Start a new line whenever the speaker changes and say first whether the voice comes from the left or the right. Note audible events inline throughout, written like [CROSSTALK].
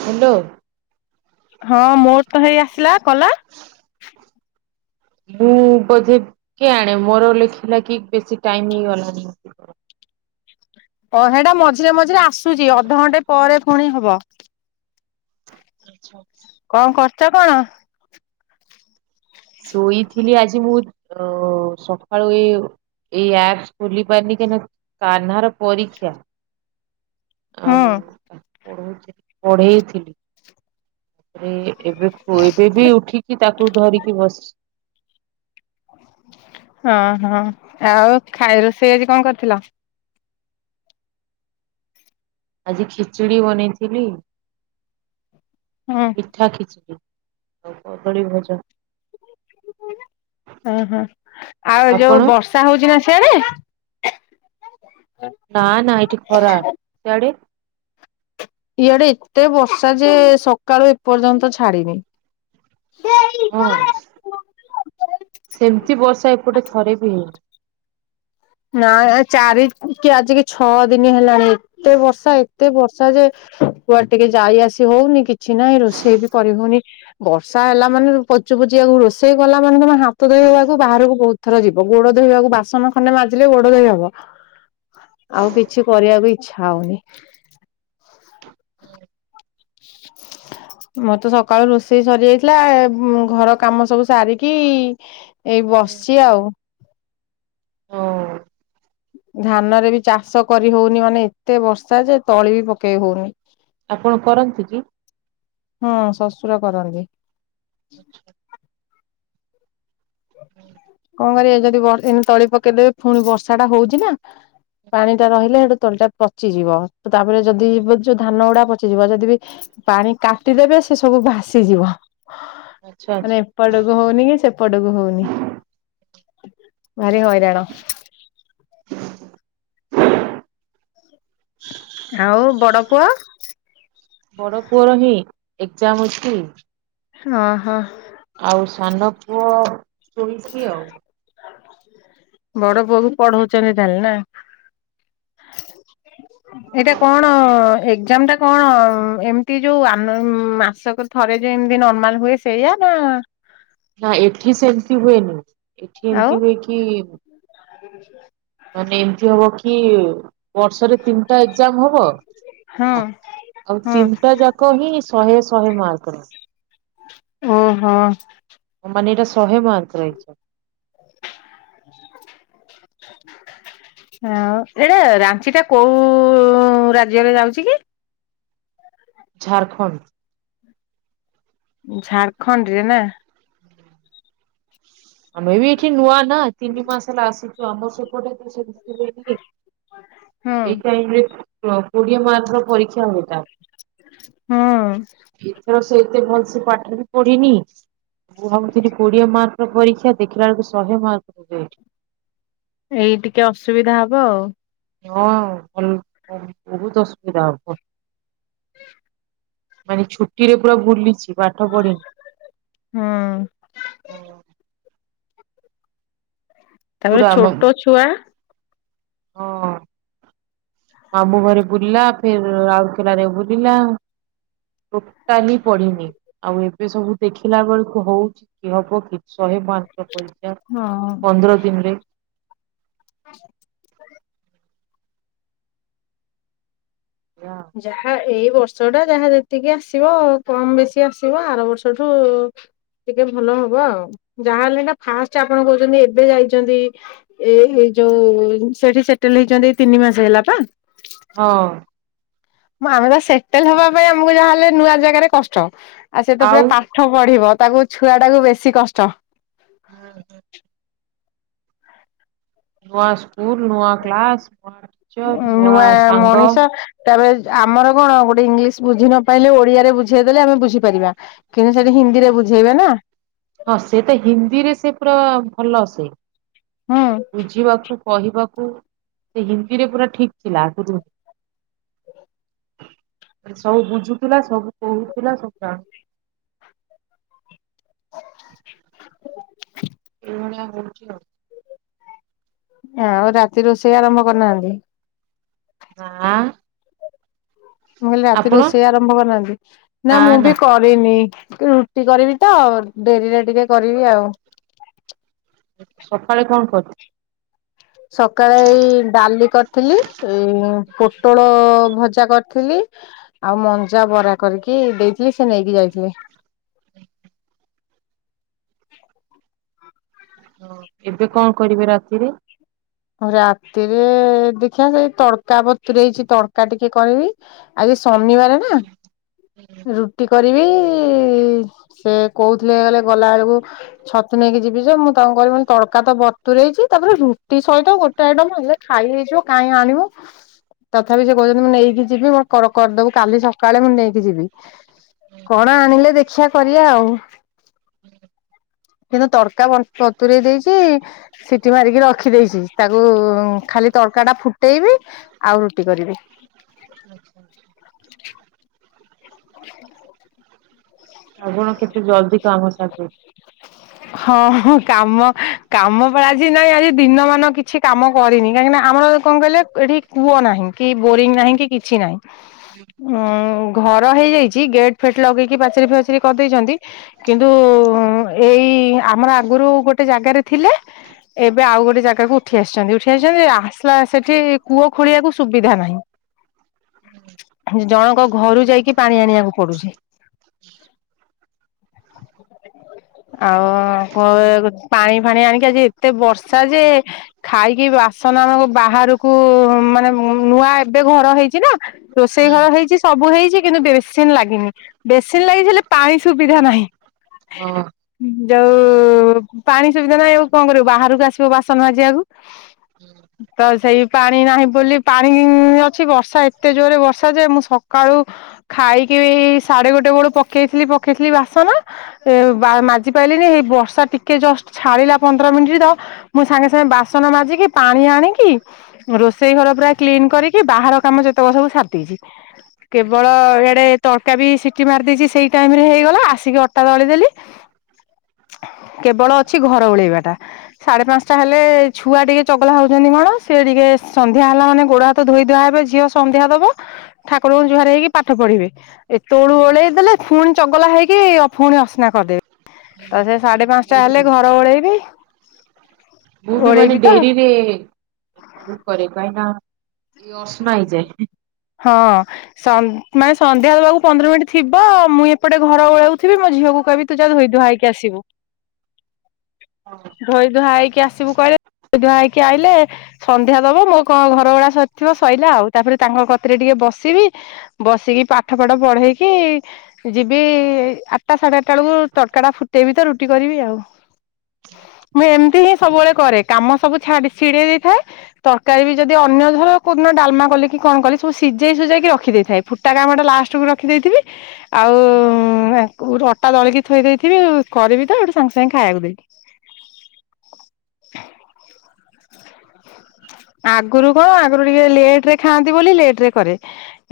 right: Hello.
left: ହଁ ମୋର ତ ହେଇ ଆସିଲା କଲା।
right: ମୁଁ ବୋଧେ କେଆଣି ମୋର ଲେଖିଲା କି ବେଶୀ ଟାଇମ ହେଇଗଲାଣି।
left: ଓ ହେଟା ମଝିରେ ମଝିରେ ଆସୁଛି ଅଧଘଣ୍ଟେ ପରେ ପୁଣି ହବ।
right: ଆଚ୍ଛା।
left: କଁ କରୁଚ କଣ?
right: ଶୋଇଥିଲି ଆଜି ମୁତ୍। ଓ ସକାଳୁ ଏ ଏଇ ଆପସ୍ ଖୁଲି ପାରନି କେ ନ କାହ୍ନା ର ପରୀକ୍ଷା। ଆଉ
left: ହୁଁ
right: ପଢଉଥିଲି ପଢେଇଥିଲି। ରେ ଏବେ ଏବେ ବି ଉଠିକି ତାକୁ ଧରିକି ବସଛି।
left: ହଁ ହଁ ଆଉ ଖାଇ ରୋଷେଇ ଆଜି କଣ କରିଥିଲ?
right: ଆଜି ଖିଚଡି ବନେଇଥିଲି।
left: ହଁ।
right: ମିଠା ଖିଚଡ଼ିି ଆଉ କଦଳୀ ଭଜା।
left: ଅଁ ହ ଆଉ
right: ଆପଣ
left: ଯୋଉ ବର୍ଷା ହଉଚି ନା ସିଆଡେ।
right: ନା ନା ଏଠି ଖରା ସିଆଡେ?
left: ଇଆଡେ ଏତେ ବର୍ଷା ଯେ ସକାଳୁ ଏପର୍ଯ୍ୟନ୍ତ ଛାଡିନି।
right: ହଁ ସେମତି ବର୍ଷା ଏପଟେ ଥରେ ବି ହେଇନି।
left: ନା ଚାରି କି ଆଜିିକି ଛଅ ଦିନି ହେଲାଣି ଏତେ ବର୍ଷା ଏତେ ବର୍ଷା ଯେ କୁଆଡେ ଟିକେ ଯାଇ ଆସି ହଉନି କିଛି ନାହିଁ ରୋଷେଇ ବି କରି ହଉନି। ବର୍ଷା ହେଲା ମାନେ ପଚୁ ପୁଚିିଆକୁ ରୋଷେଇ କଲା ମାନେ ତମେ ହାତ ଧୋଇବାକୁ ବାହାରକୁ ବୋହୁତ୍ ଥର ଯିବ ଗୋଡ ଧୋଇବାକୁ ବାସନ ଖଣ୍ଡେ ମାଜ୍ ଥିଲେ ଗୋଡ ଧୋଇ ହବ ଆଉ କିଛି କରିବାକୁ ଇଚ୍ଛା ହଉନି। [INAUDIBLE] ମତେ ସକାଳୁ ରୋଷେଇ ସରି ଯାଇଥିଲା। ଘର କାମ ସବୁ ସାରିକି ଏଇ ବସଚି ଆଉ।
right: ହଁ
left: ଧାନରେ ବି ଚାଷ କରି ହଉନି ମାନେ ଏତେ ବର୍ଷା ଯେ ତଳି ବି ପକେଇ ହୋଉନି।
right: ଆପଣ କରନ୍ତି କି?
left: ହଁ ଶ୍ୱଶୁର କରନ୍ତି।
right: ଆଚ୍ଛା।
left: ହଁ ରେ ଯଦି ବ ଏମ୍ ତଳି ପକେଇଦେବେ ପୁଣି ବର୍ଷା ଟା ହଉଚି ନା। ପାଣି ଟା ରହିଲେ ସେ ତଳିଟା ପଚିଯିବ ତ ତାପରେ ଯଦି ଯୋଉ ଧାନ ଗୁଡା ପଚିଯିବ। ଯଦି ବି ପାଣି କାଟିଦେବେ ସେ ସବୁ ଭାସିଯିବ
right: ଆଚ୍ଛା ଆଚ୍ଛା
left: ମାନେ ଏପଟକୁ ହଉନି କି ସେପଟ ଡକୁ ହଉନି। ଭାରି ହଇରାଣ।
right: ହ
left: ଆଉ ବଡ ପୁଅ?
right: ବଡ ପୁଅର ହିଁ ଏକ୍ଜାମ୍ ଅଛି।
left: ଅଁ ହ।
right: ଆଉ ସାନ ପୁଅ ଶୋଇଚି ଆଉ।
left: ହ ବଡ ପୁଅକୁ ପଢଉଚନ୍ତି ତାହଲେ ନା? ଏଇଟା କଣ ଏକ୍ଜାମ୍ ଟା କଣ ଏମତି ଯୋଉ ଆମ ମାସକରେ ଥରେ ଯେମତି ନର୍ମାଲ ହୁଏ ସେଇଆ ନା?
right: ନା ଏଠି ସେମତି ହୁଏନି ଏଠି ଏମତି ହୁଏ କି?
left: ଆ
right: ମାନେ ଏମତି ହବ କି ବର୍ଷରେ ତିନିଟା ଏକ୍ଜାମ୍ ହବ।
left: ହଁ
right: ହେଲା ଆଉ
left: ହଁ
right: ତିନିଟା ଯାକ ହିଁ ଶହେ ଶହେ ମାର୍କର।
left: ଓହ।
right: ମାନେ ଏଇଟା ଶହେ ମାର୍କ ରହିଚ।
left: ହଁ ଏଇଟା ରାଞ୍ଚି ଟା କୋଉ ରାଜ୍ୟରେ ଯାଉଚି କି?
right: ଝାରଖଣ୍ଡ୍।
left: ଝାଡ଼ଖଣ୍ଡ ରେ ନା?
right: ଆମେ ବି ଏଠି ନୂଆ ନା ତିନି ମାସ ହେଲା ଆସିଛୁ ଆମର ସେପଟେ [UNINTELLIGIBLE]
left: ହୁଁ।
right: ଏ ଟାଇମରେ କୋଡିଏ ମାତ୍ର ପରୀକ୍ଷା ହୋଇଥାଏ।
left: ହଁ।
right: ଏଥର ସେ ଏତେ ଭଲସ ପାଠ ବି ପଢିନି ମୁଁ ଭାବୁଥିଲି କୋଡିଏ ମାର୍କର ପରୀକ୍ଷା ଦେ୍ା ଦେଖିଲା ବେଳକୁ ଶହେ ମାର୍କ ଦେ
left: ଏଇ ଟିକେ ଅସୁବିଧା ହବ ଆଉ।
right: ହଁ ଭଲ ବହୁତ ଅସୁବିଧା [UNINTELLIGIBLE] ମାନେ ଛୁଟି ରେ ପୁରା ବୁଲିଛି ପାଠ ପଢିନି।
left: ହଁ। ତାପର
right: ପୁରା ମ
left: ଛୋଟ ଛୁଆ।
right: ହଁ। ମାମୁଁ ଘରେ ବୁଲିଲା ଫେର ରାଉରକେଲ ରେ ବୁଲିଲା। ଟୋଟାଲି ପଢିନି ଆଉ ଏବେ ସବୁ ଦେଖିଲା ବେଳକୁ ହଉଛି କି ହବ କି? ଶହେ ମାର୍କର ଏକଯାମ
left: ହଁ।
right: ପନ୍ଦର ଦିନରେ
left: [UNINTELLIGIBLE] ଯାହା ଏଇ ବର୍ଷ ଟା ଯାହା ଯେତିକି ଆସିବ କମ ବେଶୀ ଆସିବ ଆର ବର୍ଷଠୁ ଟିକେ ଭଲ ହବ ଆଉ। ଯାହାହଲେ ନା ଫାଷ୍ଟ ଆପଣ କହୁଛନ୍ତି ଏବେ ଯାଇଛନ୍ତି। ଏଇଇ ଯୋଉ ସେଠି ସେଟେଲ ହେଇଛନ୍ତି ଏ ତିନି ମାସ ହେଲା ବା।
right: ହଁ।
left: ଆମେ ତ ସେଟଲ ହବା ପାଇଁ ଆମକୁ ଯାହାହେଲେ ନୂଆ ଜାଗାରେ କଷ୍ଟ। ଆଉ ସେଟ
right: ଆଉ
left: ପୁରା
right: ହୁଁ
left: ପାଠ ପଢିବ ତାକୁ ଛୁଆ ଟାକୁ ବେଶୀ କଷ୍ଟ।
right: ହୁଁ ହୁଁ। ନୂଆ ସ୍କୁଲ ନୂଆ କ୍ଲାସ ନୂଆ ଟିଚର୍ ନୂଆ ସାଙ୍ଗ।
left: ତାପରେ ଯେ ଆମର କଣ ଗୋଟେ ଇଂଲିଶ ବୁଝି ନପାଇଲେ ଓଡିଆରେ ବୁଝେଇଦେଲେ ଆମେ ବୁଝିପାରିବା। କିନ୍ତୁ ସେଠି ହିନ୍ଦୀରେ ବୁଝେଇବେ ନା।
right: ହଁ ସେ ତ ହିନ୍ଦୀରେ ସେ ପୁରା ଭଲ ସେ।
left: ହଁ।
right: ବୁଝିବାକୁ କହିବାକୁ ସେ ହିନ୍ଦୀରେ ପୁରା ଠିକ୍ ଥିଲା ଆଗରୁ।
left: [INAUDIBLE]
right: ସବୁ ବୁଝୁଥିଲା ସବୁ କହୁଥିଲା ସବୁ ଜାଣୁ ଏଇଭଳିଆ ହଉଚି ଆଉ।
left: ଆଉ ରାତି ରୋଷେଇ ଆରମ୍ଭ କରିନାହାନ୍ତି?
right: ନାଁ।
left: ମୁଁ କଇଲି ରାତି ରୋଷେଇ ଆରମ୍ଭ କରିନାହାନ୍ତି ନା ମୁଁ ବି କ ରିନି ରୁଟି କରିବି ତ ଡେରିରେ ଟିକେ କରିବି ଆଉ‌।
right: ଏ ସକାଳେ କଣ [UNINTELLIGIBLE]
left: ସକାଳେ ଏଇ ଡାଲି କରିଥିଲି ଏଇ ପୋଟଳ ଭଜା କରିଥିଲି। ଆଉ ମଞ୍ଜା ବରା କରିକି ଦେଇଥିଲି ସେ ନେଇକି ଯାଇଥିଲେ।
right: ଏବେ କଣ କରିବେ ରାତିରେ?
left: ରାତିରେ ଦେଖିଆ ସେଇ ତଡକା ବତୁରେଇଛି ତଡକା ଟିକେ କରିବି। ଆଜି ସନିବାରେ ନା ରୁ ଟି କରିବି ସେ କହୁଥିଲେ କହୁଥିଲେ ଗଲା ବେଳକୁ ଛତୁ ନେଇକି ଯିବି ଯେ ମୁଁ ତାଙ୍କୁ କହିଲି ତଡକା ତ ବତୁରେଇଚି ତାପରେ ରୁ ଟି ସହିତ ଗୋଟେ ଆଇଟମ ହେଲେ ଖାଇ ହେଇଯିବ କାଇଁ ଆଣିବ। ତଥାପି ସେ କହୁଛନ୍ତି ମୁଁ ନେଇକି ଯିବି ମୋ କର କରଦବୁ କାଲି ସକାଳେ ମୁଁ ନେଇକି ଯିବି। କଣ ଆଣିଲେ ଦେଖିଆ କରିବା ଆଉ‌। ‌‌ କିନ୍ତୁ ତଡକା ବନ୍ ପତୁରେଇ ଦେଇଚି ସିଠି ମାରିକି ର ଖିଦେଇଚି ତାକୁ ଖାଲି ତଡ଼କା ଟା ଫୁଟେଇବି ଆଉ ରୁଟି କରିବି।
right: ଆଚ୍ଛା ଆଚ୍ଛା।
left: [INAUDIBLE]
right: ଆପଣ କେତେ ଜଲ୍ଦି କାମ ସାରିଦଉଚ
left: ହଁ ହଁ କାମ କାମପା ଆଜି ନାଇଁ ଆଜି ଦିନ ମାନ କିଛି କାମ କରିନି କାହିଁକିନା ଆମର କଣ କଇଲେ ଏଠି କୂଅ ନାହିଁକି ବୋରିଂ ନାହିଁକି କିଛି ନାହିଁ। ଉଁ ଘର ହେଇଯାଇଛି ଗେଟ୍ ଫେଟ୍ ଲଗେଇକି ପାଚେରୀ ଫାଚେରୀ କରିଦେଇଚନ୍ତି। କିନ୍ତୁ ଏଇ ଆମର ଆଗରୁ ଗୋଟେ ଜାଗାରେ ଥିଲେ। ଏବେ ଆଉ ଗୋଟେ ଜାଗାକୁ ଉଠି ଆସିଛନ୍ତି ଉଠି ଆସିଚନ୍ତି ଆସିଲା ସେଠି କୂଅ ଖୋଳିବାକୁ ସୁବିଧା ନାହିଁ। ହୁଁ ଜଣଙ୍କ ଘରୁ ଯାଇକି ପାଣି ଆଣିବାକୁ ପଡ଼ୁଚି। ଆଉ [UNINTELLIGIBLE] ପାଣିଫାଣି ଆଣିକି ଆଜି ଏତେ ବର୍ଷା ଯେ ଖାଇକି ବାସନ ଆମକୁ ବାହାରକୁ ମାନେ ନୂଆ ଏବେ ଘର ହେଇଚିନା ରୋଷେଇ ଘର ହେଇଚି ସବୁ ହେଇଚି କିନ୍ତୁ ବେସିନ୍ ଲାଗିନି ବେସିନ୍ ଲାଗିଥିଲେ ପାଣି ସୁବିଧା ନାହିଁ।
right: ହଁ।
left: ଯୋଉ ପାଣି ସୁବିଧା ନାହିଁ ଆଉ କଣ କରିବୁ ବାହାରକୁ ଆସିବ ବାସନ ମାଯିବାକୁ‌‌।
right: ହୁଁ।
left: ତସେଇ ପାଣି ନାହିଁ ବୋଲି ପାଣି ଅଛି ବର୍ଷା ଏତେ ଜୋରେ ବର୍ଷାଯେ ମୁସକାଳୁ ଖାଇକିବି ସାଢେଗୋଟେ ବେଳୁ ପକେଇଥିଲି ପକେଇଥିଲି ବାସନା ଏ ବା ମାଜି ପାଇଲିନି ଏଇ ବର୍ଷା ଟିକେ ଜଷ୍ଟ ଛାଡିଲା ପନ୍ଦର ମିନିଟ୍ ତ ମୁଁ ସାଙ୍ଗେ ସାଙ୍ଗେ ବାସନ ମାଜିକି ପାଣି ଆଣିକି ରୋଷେଇ ଘର ପୁରା କ୍ଲିନ୍ କରିକି ବାହାର କାମ ଯେତେକ ସବୁ ସାରିଦେଇଚି। କେବଳ ଇଆଡ଼େ ତଡ଼କାବି ସିଟି ମାରି ଦେଇଚି ସେଇ ଟାଇମରେ ହେଇଗଲା ଆସିକି ଅଟା ଦଳିଦେଲି। କେବଳ ଅଛି ଘର ଓଳେଇବାଟା। ସାଢ଼େ ପାଞ୍ଚଟା ହେଲେ ଛୁଆ ଟିକେ ଚଗଲା ହେଉଛନ୍ତି କଣ ସିଏ ଟିକେ ସନ୍ଧ୍ୟା ହେଲା ମାନେ ଗୋଡ଼ ହାତ ତ ଧୋଇ ଧୁଆ ହେବେ ଝିଅ ସନ୍ଧ୍ୟା ଦବ ଠାକୁରଙ୍କୁ ଯୁହାର ହେଇକି ପାଠ ପଢିବେ। ଏତୋଳୁ ଓଳେଇ ଦେଲେ ପୁଣି ଚଗଲା ହେଇକି ପୁଣି ଅସିନା କରିଦେବି ତସେ ସାଢେ
right: ହୁଁ,
left: ପାଞ୍ଚଟା
right: ମୁଁ ବି
left: ହେଲେ ଘର ଓଳେଇବି।
right: ମୁଁବି ମାନେ
left: ଓଳେଇବି ତ
right: ଡେରିରେ ଝାଡ଼ୁ କରେ କାହିଁକିନା ଏଅସନା ହେଇଯାଏ।
left: ହଁ। ସ ମାନେ ସନ୍ଧ୍ୟା ଦେବାକୁ ପନ୍ଦର ମିନିଟ୍ ଥିବ ମୁଁ ଏପଟେ ଘର ଓଳୋଉଥିବି ମୋ ଝିଅକୁ କହିବି ତୁଜା ଧୋଇଦୁଆ ହେଇକି ଆସିବୁ।
right: ହଁ।
left: ଧୋଇ ଧୁଆହେଇକି ଆସିବୁ କହିଲେ ଧୋଇ ଧୁଆ ହେଇକି ଆଇଲେ ସନ୍ଧ୍ୟା ଦବ ମୋ କଣ ଘର ଓଳା ସରିଥିବ ସୋଇଲା ଆଉ ତାପରେ ତାଙ୍କ କତିରେ ଟିକେ ବସିବି ବସିକି ପାଠ ଫାଠ ପଢେଇକି ଯିବି ଆଠଟା ସାଢ଼େ ଆଠଟା ବେଳକୁ ତଡ଼କାଟା ଫୁଟେଇବିତ ରୁଟି କରିବି ଆଉ। ମୁଁ ଏମିତିହିଁ ସବୁବେଳେ କରେ କାମ ସବୁ ଛାଡ଼ି ଚିଡ଼େଇ ଦେଇଥାଏ ତରକାରୀବି ଯଦି ଅନ୍ୟ ଧର କୋଉଦିନ ଡ଼ାଲମା କଲି କି କଣ କଲି ସବୁ ସିଝେଇ ସୁଜାକିରଖି ଦେଇଥାଏ ଫୁଟା କାମଟା ଲାଷ୍ଟକୁ ରଖିଦେଇଥିବି ଆଉ [UNINTELLIGIBLE] ଅଟା ଦଳିକି ଥୋଇ ଦେଇଥିବି କରିବିତ ହେଟୁ ସାଙ୍ଗେ ସାଙ୍ଗେ ଖାଇବାକୁ ଦେବି। ଆଗରୁ କଣ ଆଗରୁ ଟିକେ ଲେଟରେ ଖାଆନ୍ତି ବୋଲି ଲେଟରେ କରେ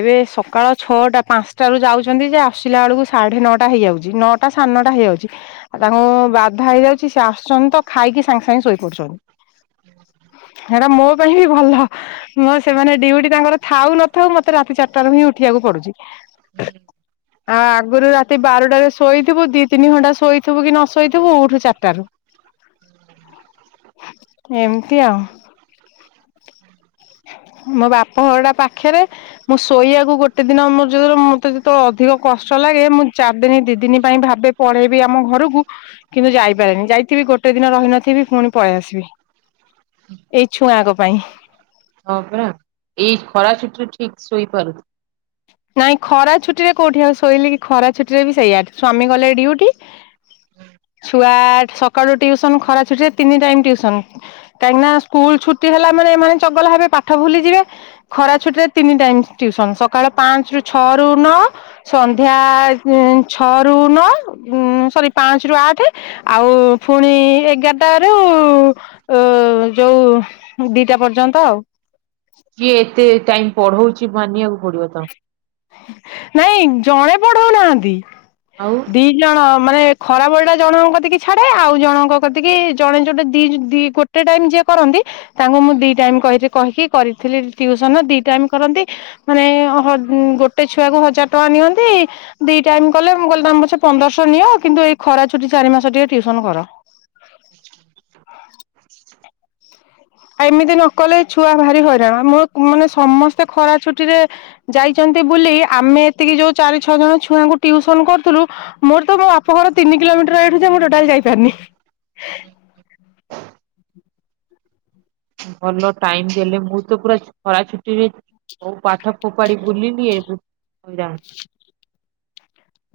left: ଏବେ ସକାଳ ଛଅଟା ପାଞ୍ଚଟାରୁ ଯାଉଚନ୍ତିଯେ ଆସିଲା ବେଳକୁ ସାଢେ ନଅଟା ହେଇଯାଉଚି ନଅ ଟା ସାନଟା ହେଇଯାଉଚି ଆଉ ତାଙ୍କୁ ବାଧା ହେଇଯାଉଚି ସେଆସୁଚନ୍ତିତ ଖାଇକି ସାଙ୍ଗେ ସାଙ୍ଗେ ଶୋଇପଡ଼ୁଚନ୍ତି। ସେଇଟା ମୋ ପାଇଁହି ଭଲ। ମଁ ସେମାନେ
right: ହୁଁ,
left: ଡଉଟି ତାଙ୍କର ଥାଉ ନଥାଉ ମତେ ରାତି ଚାରିଟାରୁହିଁ ଉଠିବାକୁ ପଡ଼ୁଚି।
right: ହୁଁ।
left: ଆଉ ଆଗରୁ ରାତି ବାରଟାରେ ଶୋଇଥିବୁ ଦିତିନି ଘଣ୍ଟା ଶୋଇଥିବୁକି ନଶୋଇଥିବୁ ଉଠୁ ଚାରିଟାରୁ। ଏମିତି ଆଉ। ମୋ ବାପ ଘରଟା ପାଖେରେ ମୁଁ ଶୋଇବାକୁ ଗୋଟେ ଦିନ ମୋର ଯେତେଳେ ମତେ ଯେତେବେଳେ ଅଧିକ କଷ୍ଟ ଲାଗେ ମୁଁ ଚାରିଦିନି ଦିଦିନି ପାଇଁ ଭାବେ ପଳେଇବି ଆମ ଘରକୁ କିନ୍ତୁ ଯାଇପାରେନି ଯାଇଥିବି ଗୋଟେ ଦିନ ରହିନଥିବି ପୁଣି ପଳେଇ ଆସିବି। ଏଇ ଛୁଆଙ୍କ ପାଇଁ।
right: ହଁ ପା ଏଇ ଖରା ଛୁଟିରେ ଠିକ୍ ଶୋଇପାରୁନି।
left: ନାଇଁ ଖରା ଛୁଟି ରେ କଉଠି ଆଉ ଶୋଇଲେ କି ଖରା ଛୁଟିରେ ବି ସେଇଆ ସ୍ଵାମୀ ଗଲେ ଡିଉଟି ଛୁଆ ସକାଳୁ ଟ୍ୟୁସନ୍ ଖରା ଛୁଟିରେ ତିନି ଟାଇମ୍ ଟିଉସନ୍। କାହିଁକି ନା ସ୍କୁଲ ଛୁଟି ହେଲା ମାନେ ଏମାନେ ଚଗଲା ହେବେ ପାଠ ଭୁଲିଯିବେ। ଖରା ଛୁଟି ରେ ତିନି ଟାଇମ୍ ଟ୍ୟୁସନ୍ ସକାଳ ପାଞ୍ଚ୍ ରୁ ଛଅ ରୁ ନଅ ସନ୍ଧ୍ୟା ଛଅରୁୁ ନଅ ଉଁ-ସରି ପାଞ୍ଚ ରୁ ଆଠେ ଆଉ ଫୁଣି ଏଗାର୍ ଟା ରୁ ଉ- ଯଉ ଦିଟା ପର୍ଯ୍ୟନ୍ତ ଆଉ।
right: କିଏ ଏତେ ଟାଇମ୍ ପଢଉଚି ମାନିବାକୁ ପଡିବ ତାକୁ।
left: ନାଇଁ ଜଣେ ପଢଉ ନାହାଁନ୍ତି
right: ଆଉ?
left: ଦି ଜଣ ମାନେ ଖରା ବଳି ଟା ଜଣଙ୍କ କତିକି ଛାଡେ ଆଉ ଜଣଙ୍କ କତିକି ଜଣେ ଯଉଟେ ଦି-ଦି ଗୋ ଟେ ଟାଇମ୍ ଯା କରନ୍ତି ତାଙ୍କୁ ମୁଁ ଦି ଟାଇମି କହିକି କରିଥିଲି ଟିଉସନ୍ ଦି ଟାଇମ୍ କରନ୍ତି ମାନେ ଅ-ଗୋଟେ ଛୁଆକୁ ହଜାର୍ ଟଙ୍କା ନିଅନ୍ତି ଦି ଟାଇମ୍ କଲେ ମୁଁ କହିଲି ତମ ପଛେ ପନ୍ଦରଶ୍ ନିଅ କିନ୍ତୁ ଏଇ ଖରା ଛୁଟି ଚାରି ମାସ ଟିକେ ଟିଉସନ କର।
right: [INAUDIBLE]
left: ଆଉ ଏମିତି ନ କଲେ ଛୁଆ ଭାରି ହଇରାଣ ମୋର ମାନେ ସମସ୍ତେ ଖରା ଛୁଟିରେ ଯାଇଚନ୍ତି ବୁଲି ଆମେ ଏତିକି ଯଉ ଚାରି ଛଅ ଜଣ ଛୁଆଙ୍କୁ ଟିଉସନ କରୁଥିଲୁ ମୋର ତୋ ମୋ ବାପ ଘର ତିନି କିଲୋମିଟର ଏଇଠୁ ଯେ ମୁଁ ଟୋଟାଲେ ଯାଇପାରୁନି।
right: ଭଲ ଟାଇମ୍ ଦେଲେ ମୁଁ ତ ପୁରା ଖରା ଛୁଟିରେ ହଉ ପାଠ ଫୋପାଡି ବୁଲିିଲି ଏବେ ଜା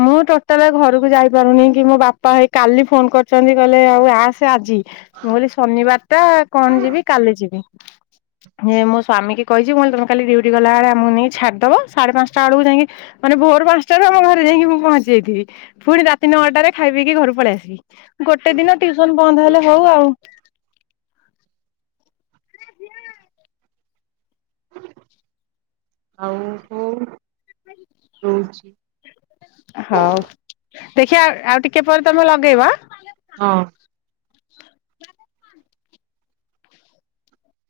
left: ମୁଁ ଟୋଟାଲେ ଘରକୁ ଯାଇପାରୁନି କି ମୋ ବାପା ଭାଇ କାଲି ଫୋନ୍ କରିଚନ୍ତି କହିଲେ ଆଉ ଆସେ ଆଜି। ମୁଁ କହିଲି ଶନିବାର୍ ଟା କଣ ଯିବି କାଲି ଯିବି। ହିଁ ମୋ ସ୍ୱାମୀ କହିଚି ମୁଁ କହିଲି ତମେ କାଲି ଡିଉଟି ଗଲାବେଳେ ଆମକୁ ନେଇ ଛାଡ଼ିଦବ ସାଢ଼େ ପାଞ୍ଚଟା ବେଳକୁ ଯାଇକି ମାନେ ଭୋରୁ ପାଞ୍ଚଟାରୁ ଆମ ଘରେ ଯାଇକି ମୁଁ ପହଞ୍ଚି ଯାଇଥିବି ପୁଣି ରାତି ନଅଟାରେ ଖାଇ ପିଇକି ଘରୁ ପଳେଇ ଆସିବି। ଗୋଟେ ଦିନ ଟିଉସନ୍ ବନ୍ଦ୍ ହେଲେ ହଉ ଆଉ।
right: ଆଉ କଣ ରହୁଚି।
left: ହଉ ଦେଖିବା ଆଉ ଟିକେ ପରେ ତମେ ଲଗେଇବ ଆଁ।
right: ହଁ।